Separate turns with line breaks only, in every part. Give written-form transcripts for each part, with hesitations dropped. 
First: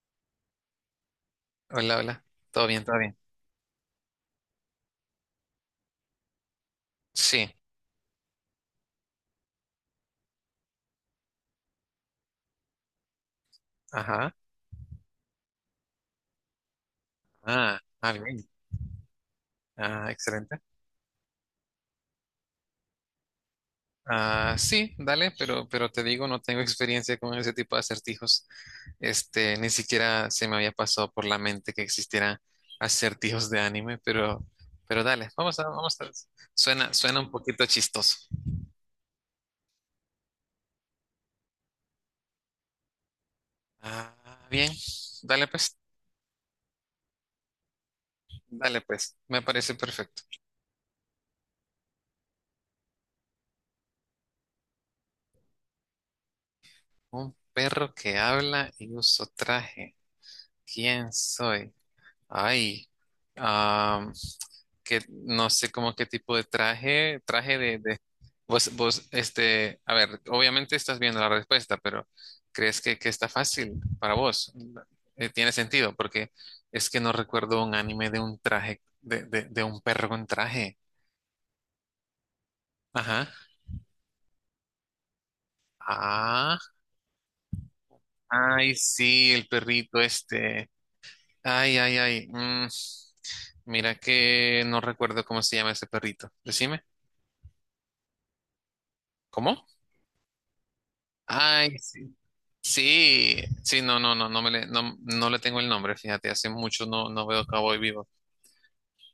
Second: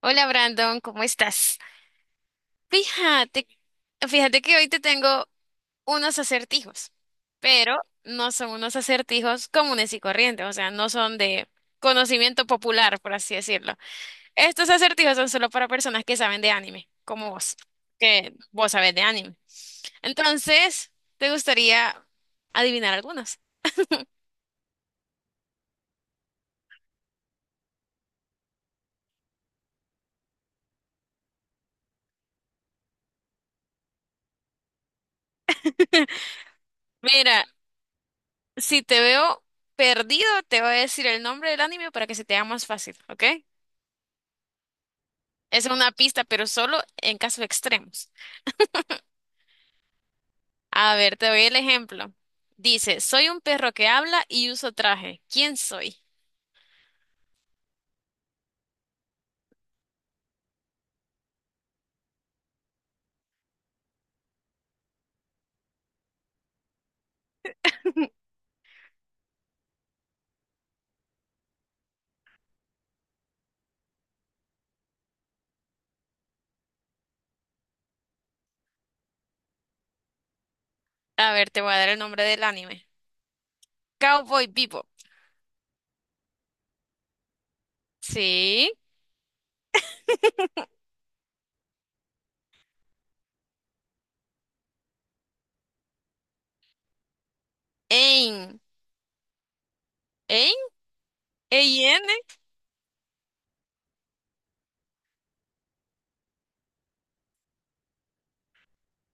Hola Brandon, ¿cómo estás?
Hola, hola. Todo bien, todo bien.
Fíjate, fíjate que hoy te tengo unos acertijos,
Sí,
pero no son unos acertijos comunes y corrientes, o sea, no son de conocimiento popular, por así decirlo.
ajá.
Estos acertijos son solo para personas que saben de anime, como vos, que
Bien.
vos sabés de anime.
Ah, excelente.
Entonces, ¿te gustaría adivinar algunos?
Ah, sí, dale, pero te digo, no tengo experiencia con ese tipo de acertijos. Ni siquiera se me había pasado por la mente que existieran acertijos de anime, pero dale, vamos a. Suena un
Mira,
poquito chistoso.
si te veo perdido, te voy a decir el nombre del anime para que se te haga más fácil, ¿ok?
Ah, bien. Dale
Es
pues,
una pista, pero solo en casos extremos.
dale pues. Me parece perfecto.
A ver, te doy el ejemplo. Dice, soy un perro que habla y uso traje. ¿Quién soy?
Un perro que habla y uso traje. ¿Quién soy? Ay, am, que no sé cómo qué tipo de traje, a ver, obviamente estás viendo la respuesta, pero ¿crees que está fácil para vos? Tiene sentido, porque es que no recuerdo un anime de un traje, de un perro con traje.
A ver, te voy a dar el nombre del anime.
Ajá.
Cowboy Bebop.
Ah,
Sí.
ay, sí, el perrito este. Ay, ay, ay. Mira que no recuerdo cómo se llama ese perrito. Decime.
Ein.
¿Cómo?
Ein.
Ay,
Ein.
sí, sí, sí, no no le tengo el nombre, fíjate, hace mucho no, no veo Cowboy Vivo.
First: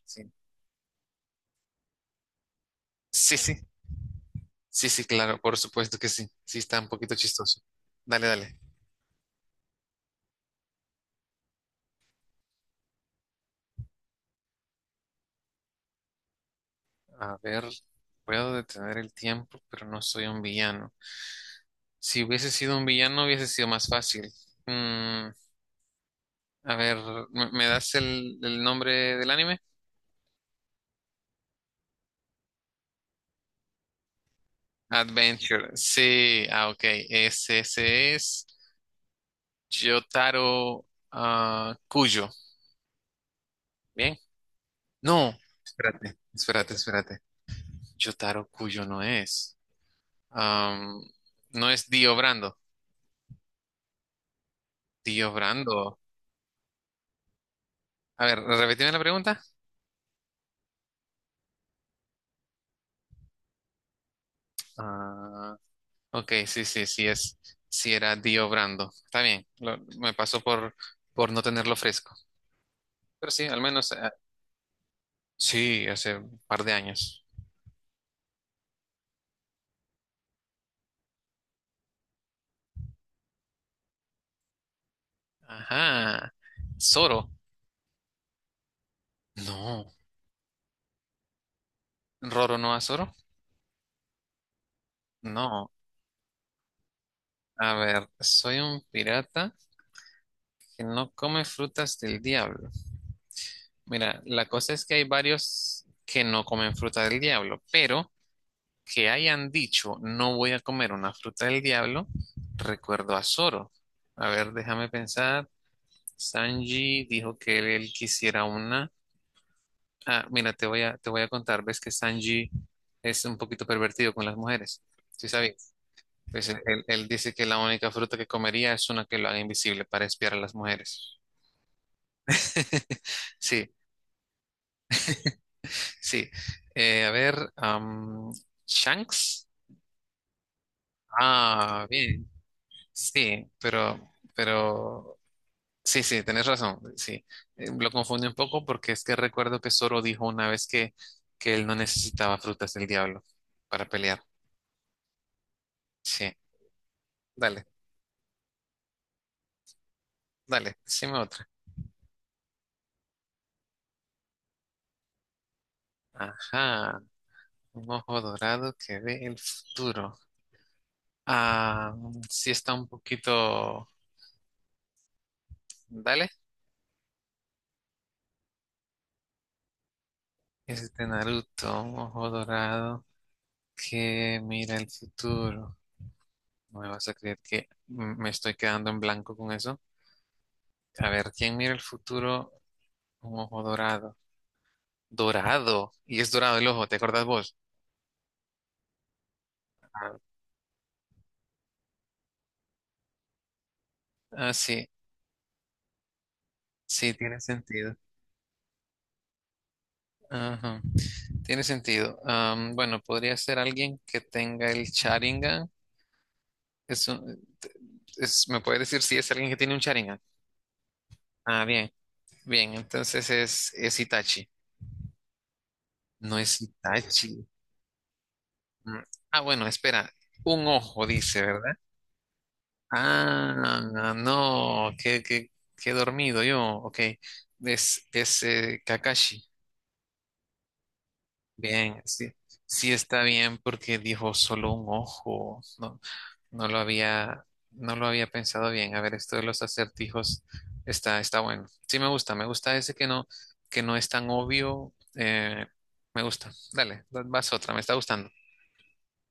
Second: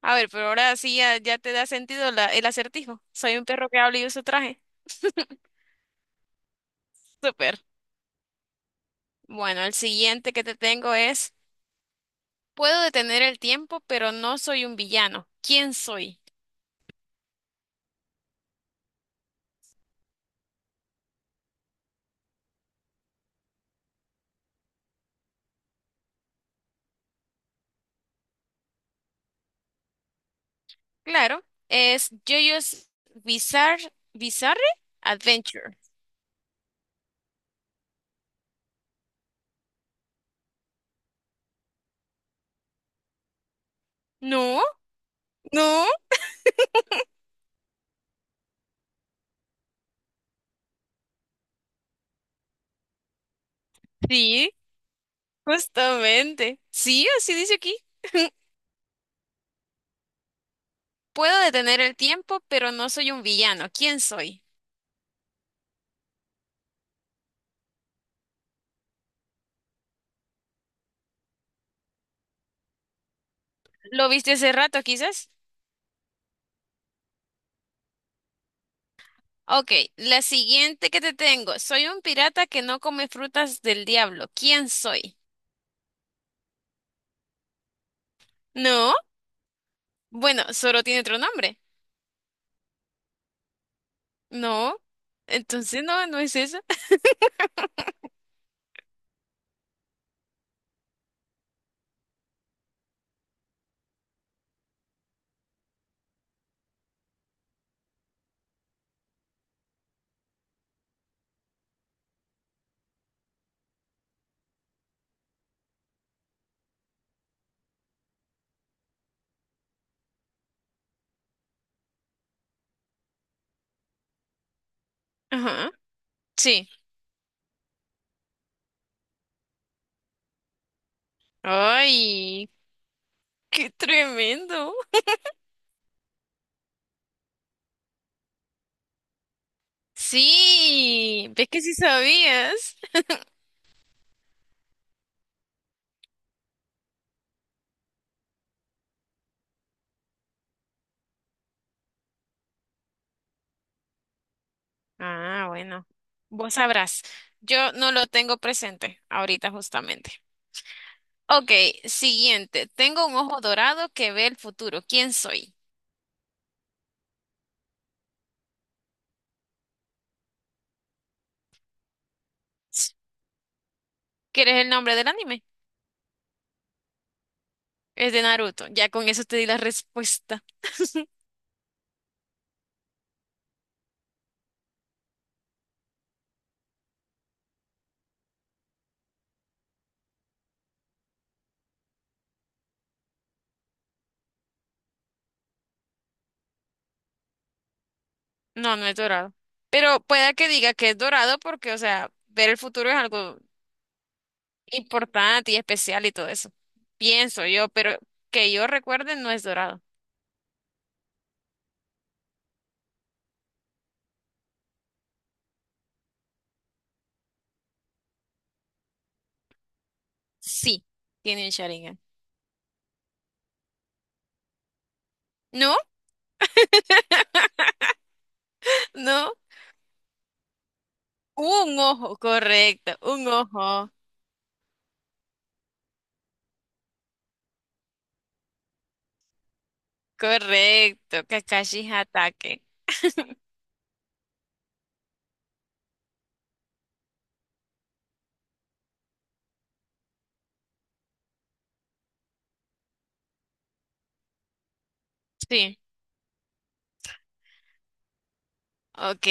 A ver,
Sí.
pero ahora sí ya, ya te da sentido la- el acertijo.
Sí,
Soy un
sí,
perro que habla y uso traje.
sí, sí, claro, por supuesto que sí, sí está un poquito
Súper.
chistoso. Dale, dale.
Bueno, el siguiente que te tengo es, puedo detener el tiempo, pero no soy un villano. ¿Quién soy?
A ver, puedo detener el tiempo, pero no soy un villano. Si hubiese sido un villano, hubiese sido más fácil. Mm, a ver, me das el nombre del anime?
Claro, es JoJo's Bizarre, Bizarre
Adventure,
Adventure.
sí, ah, ok, ese es Yotaro ah, Kujo. Bien.
No,
No,
no,
espérate. Jotaro Kujo no es. Am, no es Dio Brando.
sí,
Dio Brando.
justamente. Sí, así dice aquí.
A ver, repetime la pregunta.
Puedo detener el tiempo, pero no soy un villano. ¿Quién soy?
Ah, ok, sí, sí, sí es. Sí era Dio Brando. Está bien, me pasó por no tenerlo fresco. Pero sí, al menos,
¿Lo
ah,
viste hace rato, quizás?
sí, hace un par de años.
Ok, la siguiente que te tengo. Soy un pirata que no come frutas del diablo. ¿Quién soy?
Ajá. Zoro.
No,
No.
bueno, solo tiene otro nombre.
¿Roro no a Zoro?
No,
No.
entonces no, no es eso.
A ver, soy un pirata que no come frutas del diablo. Mira, la cosa es que hay varios que no comen fruta del diablo, pero que hayan dicho no voy a comer una fruta del diablo, recuerdo a Zoro. A ver, déjame pensar. Sanji dijo que él quisiera una. Ah, mira, te voy a contar. Ves que Sanji es un poquito pervertido con las mujeres. Sí,
Ajá,
sabes. Pues
sí.
él dice que la única fruta que comería es una que lo haga invisible para espiar a las mujeres.
Ay,
Sí,
qué tremendo.
sí. A ver, Shanks.
Sí, ves que sí
Ah, bien.
sabías.
Sí, sí, sí, tenés razón. Sí, eh, lo confundí un poco porque es que recuerdo que Zoro dijo una vez que él no necesitaba frutas del diablo para pelear.
Ah, bueno,
Sí,
vos sabrás.
dale,
Yo no lo tengo presente ahorita justamente.
dale, decime otra.
Ok, siguiente. Tengo un ojo dorado que ve el futuro. ¿Quién soy?
Ajá, un ojo dorado que ve el futuro. Ah, sí está un poquito.
¿Quieres el nombre del anime?
Dale,
Es de Naruto. Ya con eso te di la respuesta.
es de Naruto, un ojo dorado que mira el futuro. No me vas a creer que me estoy quedando en blanco con eso. A ver, ¿quién mira el futuro? Un ojo dorado. Dorado. Y es dorado el ojo, ¿te acordás vos?
No, no es dorado. Pero pueda que diga que es dorado porque, o sea, ver el futuro es algo
Ah, sí,
importante y especial y todo eso.
sí, tiene
Pienso yo,
sentido.
pero que yo recuerde no es dorado.
Ajá, tiene sentido. Bueno, podría ser alguien que tenga el Sharingan. Es un- ¿Me puede decir si es alguien que tiene un Sharingan?
Sí, tiene un
Ah, bien,
Sharingan.
bien. Entonces es Itachi.
¿No?
No es Itachi. Mm,
¿No?
Ah, bueno, espera. Un ojo, dice, ¿verdad?
Un ojo, correcto, un ojo,
Ah, no, qué dormido yo. Ok, es Kakashi.
correcto. Kakashi
Bien, sí,
ataque.
sí está bien porque dijo solo un ojo. No, no lo había, no lo había pensado bien. A ver, esto de los acertijos está bueno. Sí, me gusta ese que no es tan obvio. Eh,
Sí,
me gusta. Dale, vas otra, me está gustando.
ok.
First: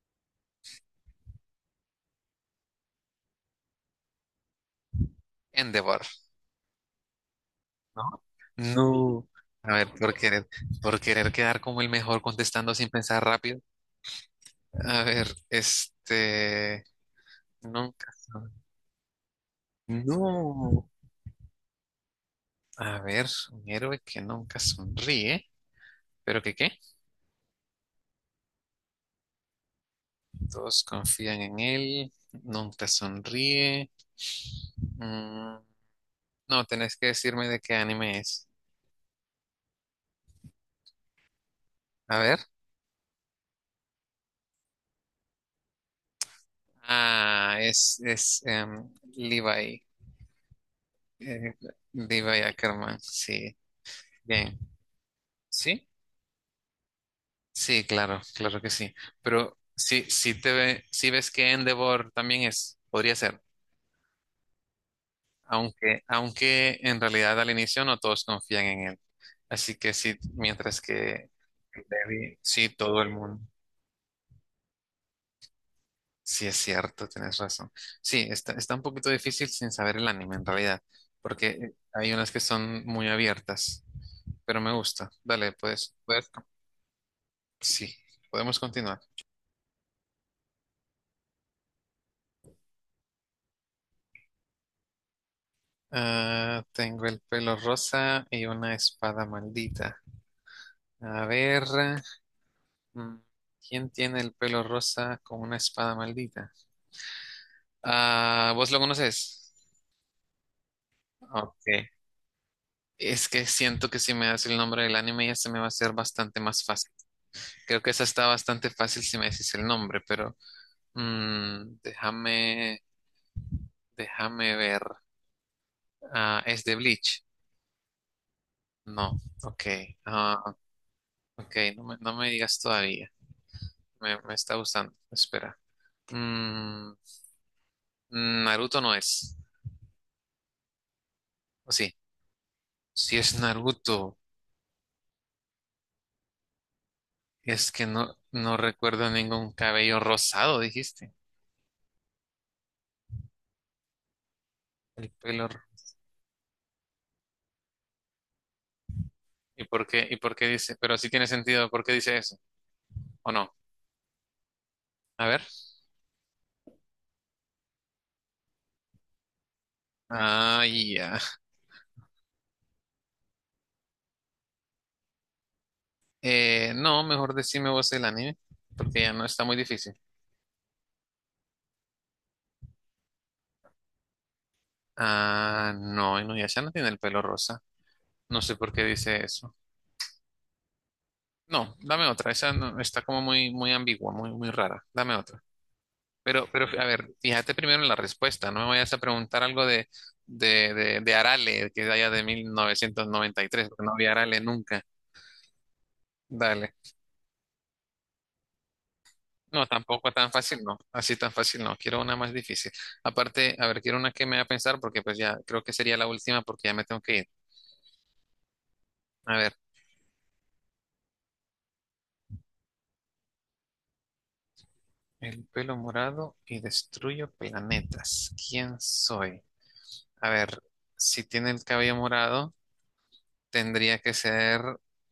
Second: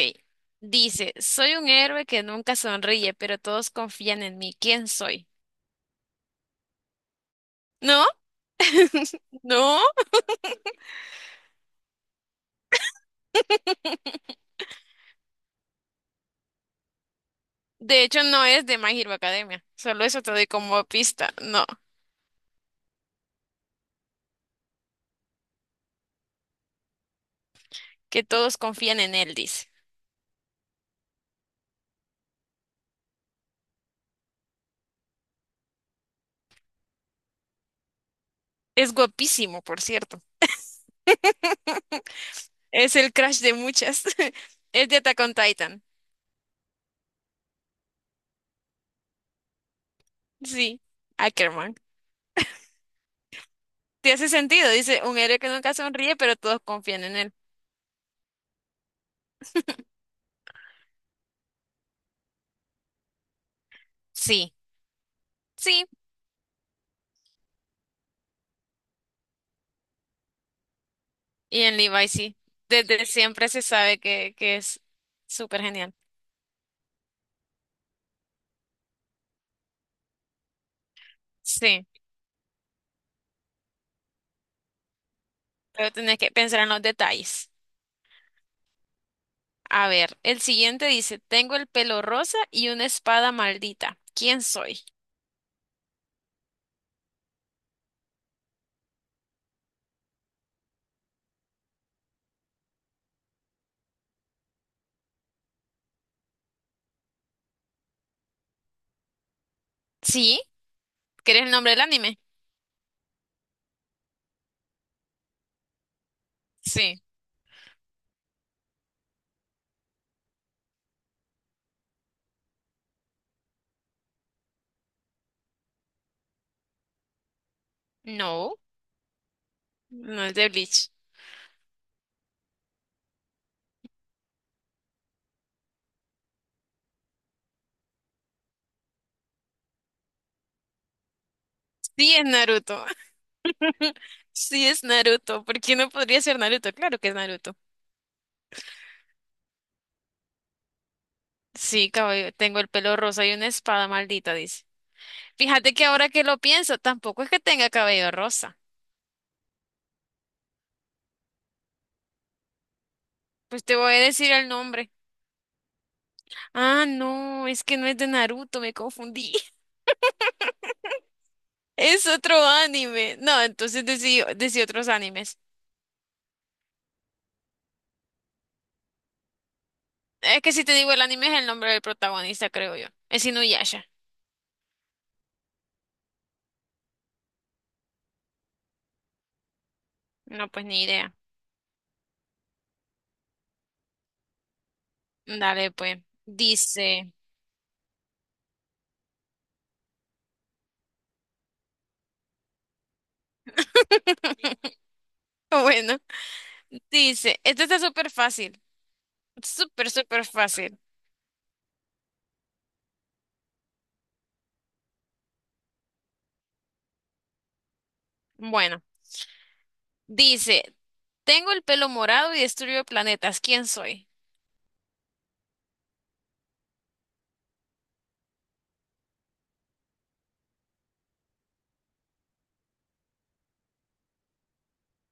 Dice, soy un héroe que nunca sonríe, pero todos confían en mí. ¿Quién soy?
Endeavor.
¿No?
¿No? No. A
No.
ver, por querer quedar como el mejor contestando sin pensar rápido. A ver,
De
nunca.
hecho, no
Son-
es de My Hero Academia. Solo eso te doy como
No.
pista. No,
A ver, un héroe que nunca sonríe, pero ¿que qué?
que todos confían en él, dice.
Todos confían en él, nunca sonríe. Mm, no, tenés que decirme de qué anime es.
Es guapísimo, por cierto.
A ver.
Es el crush de muchas. Es de Attack on Titan.
Ah, es Levi.
Sí,
Eh,
Ackerman.
Levi Ackerman, sí.
Te hace
Bien.
sentido, dice, un héroe que nunca
¿Sí?
sonríe, pero todos confían en él.
Sí, claro, claro que sí. Pero sí, sí ves que Endeavor también es, podría ser,
Sí, sí,
aunque en realidad al inicio no todos confían en él. Así que sí, mientras que
y en Levi
Levi,
sí.
sí, todo
Desde
el mundo.
siempre se sabe que es súper genial.
Sí, es cierto, tienes razón. Sí, está un poquito difícil sin saber el anime en realidad, porque
Sí,
hay unas que son muy abiertas, pero me gusta. Dale,
pero
pues,
tenés
puedes,
que pensar en los detalles.
sí, podemos continuar.
A ver, el siguiente dice, tengo el pelo rosa y una espada maldita. ¿Quién soy?
Ah, tengo el pelo rosa y una espada maldita. A ver, mm, ¿quién tiene el pelo rosa con una espada maldita? Ah, ¿vos lo conoces?
Sí, ¿querés el
Ok.
nombre del anime?
Es que siento que si me das el nombre del anime ya se me va a hacer bastante más fácil.
Sí.
Creo que esa está bastante fácil si me decís el nombre, pero mm, déjame, déjame ver. Ah, ¿es de Bleach?
No,
No. Ok.
no es
Ah,
de Bleach.
ok, no me digas todavía. Me está gustando. Espera. Mm, Naruto no es. O sí,
Sí es Naruto.
si es Naruto,
Sí es Naruto. ¿Por qué no podría ser Naruto? Claro que es Naruto.
es que no, no recuerdo ningún cabello rosado, dijiste.
Sí, cabello, tengo el pelo rosa y una espada maldita, dice.
El pelo. Ro-
Fíjate que ahora que lo pienso, tampoco es que tenga cabello rosa.
¿Y por qué? ¿Y por qué dice? Pero sí tiene sentido, ¿por qué dice eso? ¿O no?
Pues te voy a decir el nombre.
A ver.
Ah, no, es que no es de Naruto, me confundí.
Ah, ya.
Es otro anime. No, entonces decí, decí otros animes.
No, mejor decime vos el anime, porque ya no está muy difícil.
Es que si te digo el anime es el nombre del protagonista, creo yo. Es Inuyasha.
Ah, no, Inuyasha no tiene el pelo rosa. No sé por qué dice eso.
No, pues ni idea.
No, dame otra. Esa está como muy, muy ambigua, muy, muy rara. Dame otra.
Dale, pues.
A ver,
Dice.
fíjate primero en la respuesta. No me vayas a preguntar algo de, de Arale, que es de allá de 1993, porque no había Arale nunca.
Bueno,
Dale.
dice. Esto está súper fácil.
No,
Súper,
tampoco
súper
tan fácil, no.
fácil.
Así tan fácil, no. Quiero una más difícil. Aparte, a ver, quiero una que me haga pensar, porque pues ya creo que sería la última, porque ya me tengo que ir.
Bueno.
A ver,
Dice, tengo el pelo morado y destruyo planetas. ¿Quién soy?
el pelo morado y destruyo planetas. ¿Quién soy? A ver, si tiene el cabello morado, tendría que ser,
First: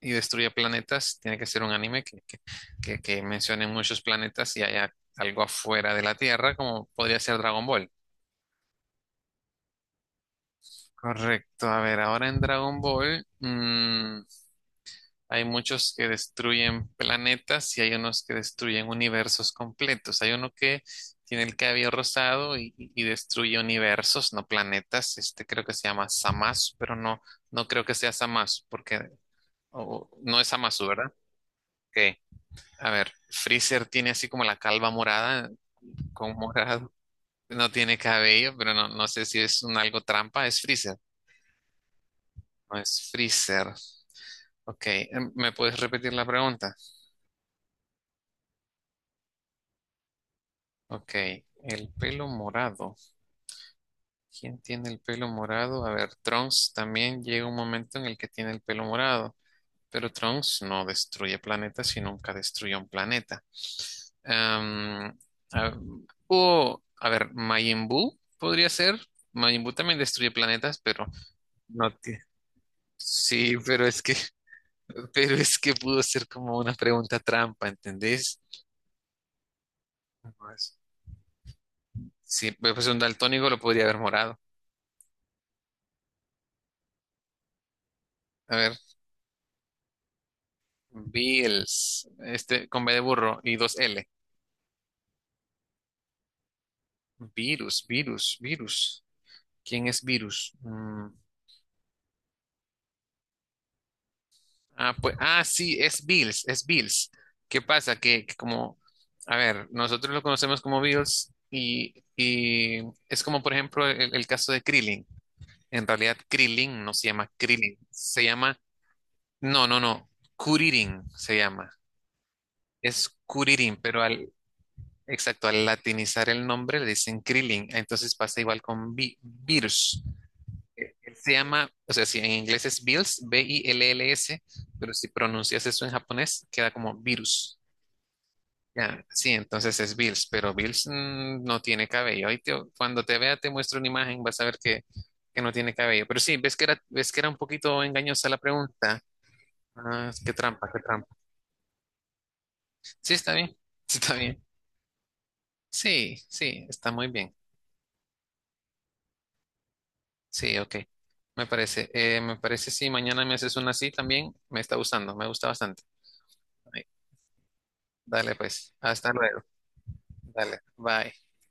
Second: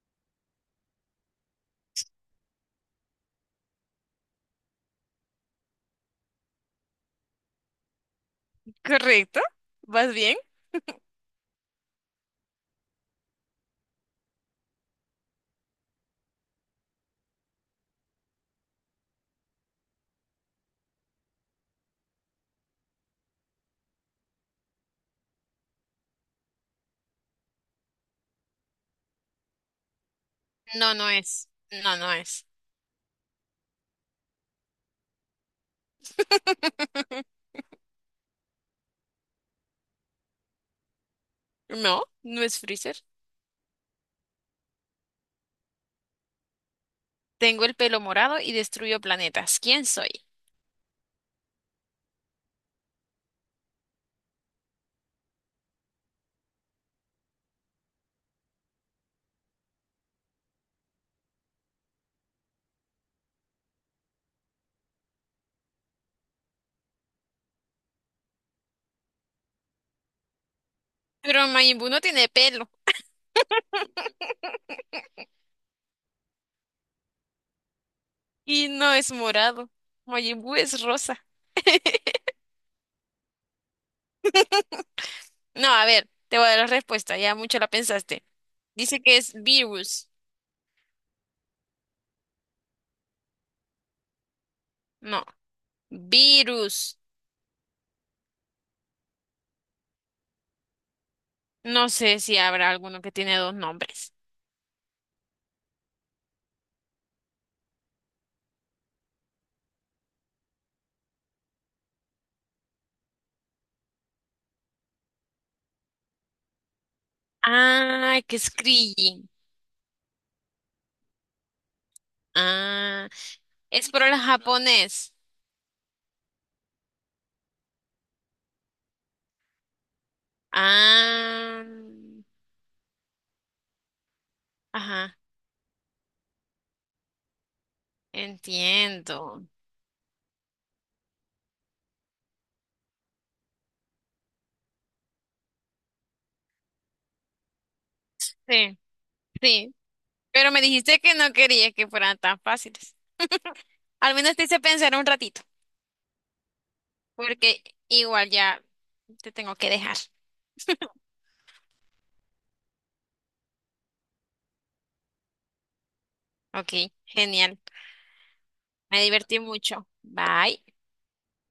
y destruye planetas, tiene que ser un anime que mencione muchos planetas y haya algo afuera de la Tierra, como podría ser Dragon Ball.
¿Correcto? ¿Vas bien?
Correcto, a ver, ahora en Dragon Ball hay muchos que destruyen planetas y hay unos que destruyen universos completos. Hay uno que tiene el cabello rosado y destruye universos, no planetas. Este creo que se llama Zamasu, pero no, no creo que sea Zamasu porque no es Zamasu,
No,
¿verdad?
no es. No, no
Ok.
es.
A ver, Freezer tiene así como la calva morada, con morado. No tiene cabello, pero no, no sé si es un algo trampa. Es Freezer.
No, no es
No es
Freezer.
Freezer. Ok, ¿me puedes repetir la pregunta?
Tengo el pelo morado y destruyo planetas. ¿Quién soy?
Ok, el pelo morado. ¿Quién tiene el pelo morado? A ver, Trunks también llega un momento en el que tiene el pelo morado. Pero Trunks no destruye planetas y nunca destruyó un planeta. Am, a- a ver, Majin Buu podría ser. Majin Buu también destruye planetas, pero
Pero Majin Buu
no
no
tiene.
tiene pelo
Sí, pero es que, pero es que pudo ser como una pregunta trampa, ¿entendés?
y no es morado. Majin Buu
Pues,
es rosa.
sí, pues un daltónico lo podría haber morado.
No, a ver, te voy a dar la respuesta. Ya mucho la pensaste.
A ver,
Dice que es virus.
Bills, este con B de burro y dos L.
No, virus.
Virus, virus. ¿Quién es virus?
No sé si habrá alguno que tiene dos nombres.
Ah, pues, ah, sí, es Bills. ¿Qué pasa? Que como, a ver, nosotros lo conocemos como Bills y es como, por ejemplo, el caso de Krillin. En realidad, Krillin no se llama Krillin,
Ah,
se
que es
llama,
Krillin.
no, Kuririn se llama.
Ah,
Es Kuririn,
es
pero
por el
al,
japonés.
exacto, al latinizar el nombre le dicen Krillin. Entonces pasa igual con Beers. Él se
Ah,
llama, o sea, si en inglés es Bills, B-I-L-L-S, pero si
ajá,
pronuncias eso en japonés, queda como virus. Ya, sí,
entiendo.
entonces es Bills, pero Bills no tiene cabello. Cuando te vea, te muestro una imagen, vas a ver que no tiene cabello. Pero sí, ves que era un poquito engañosa la
Sí,
pregunta.
sí.
Ah, qué
Pero me
trampa, qué
dijiste
trampa.
que no querías que fueran tan fáciles.
Sí, está bien, sí, está
Al menos
bien.
te hice pensar un ratito,
Sí, sí, está muy bien.
porque igual ya te tengo que dejar.
Sí, ok. Me parece, eh, me parece, sí, mañana me haces una así también, me está gustando, me gusta bastante.
Ok, genial.
Dale pues,
Me
hasta
divertí
luego.
mucho.
Dale,
Bye.
bye.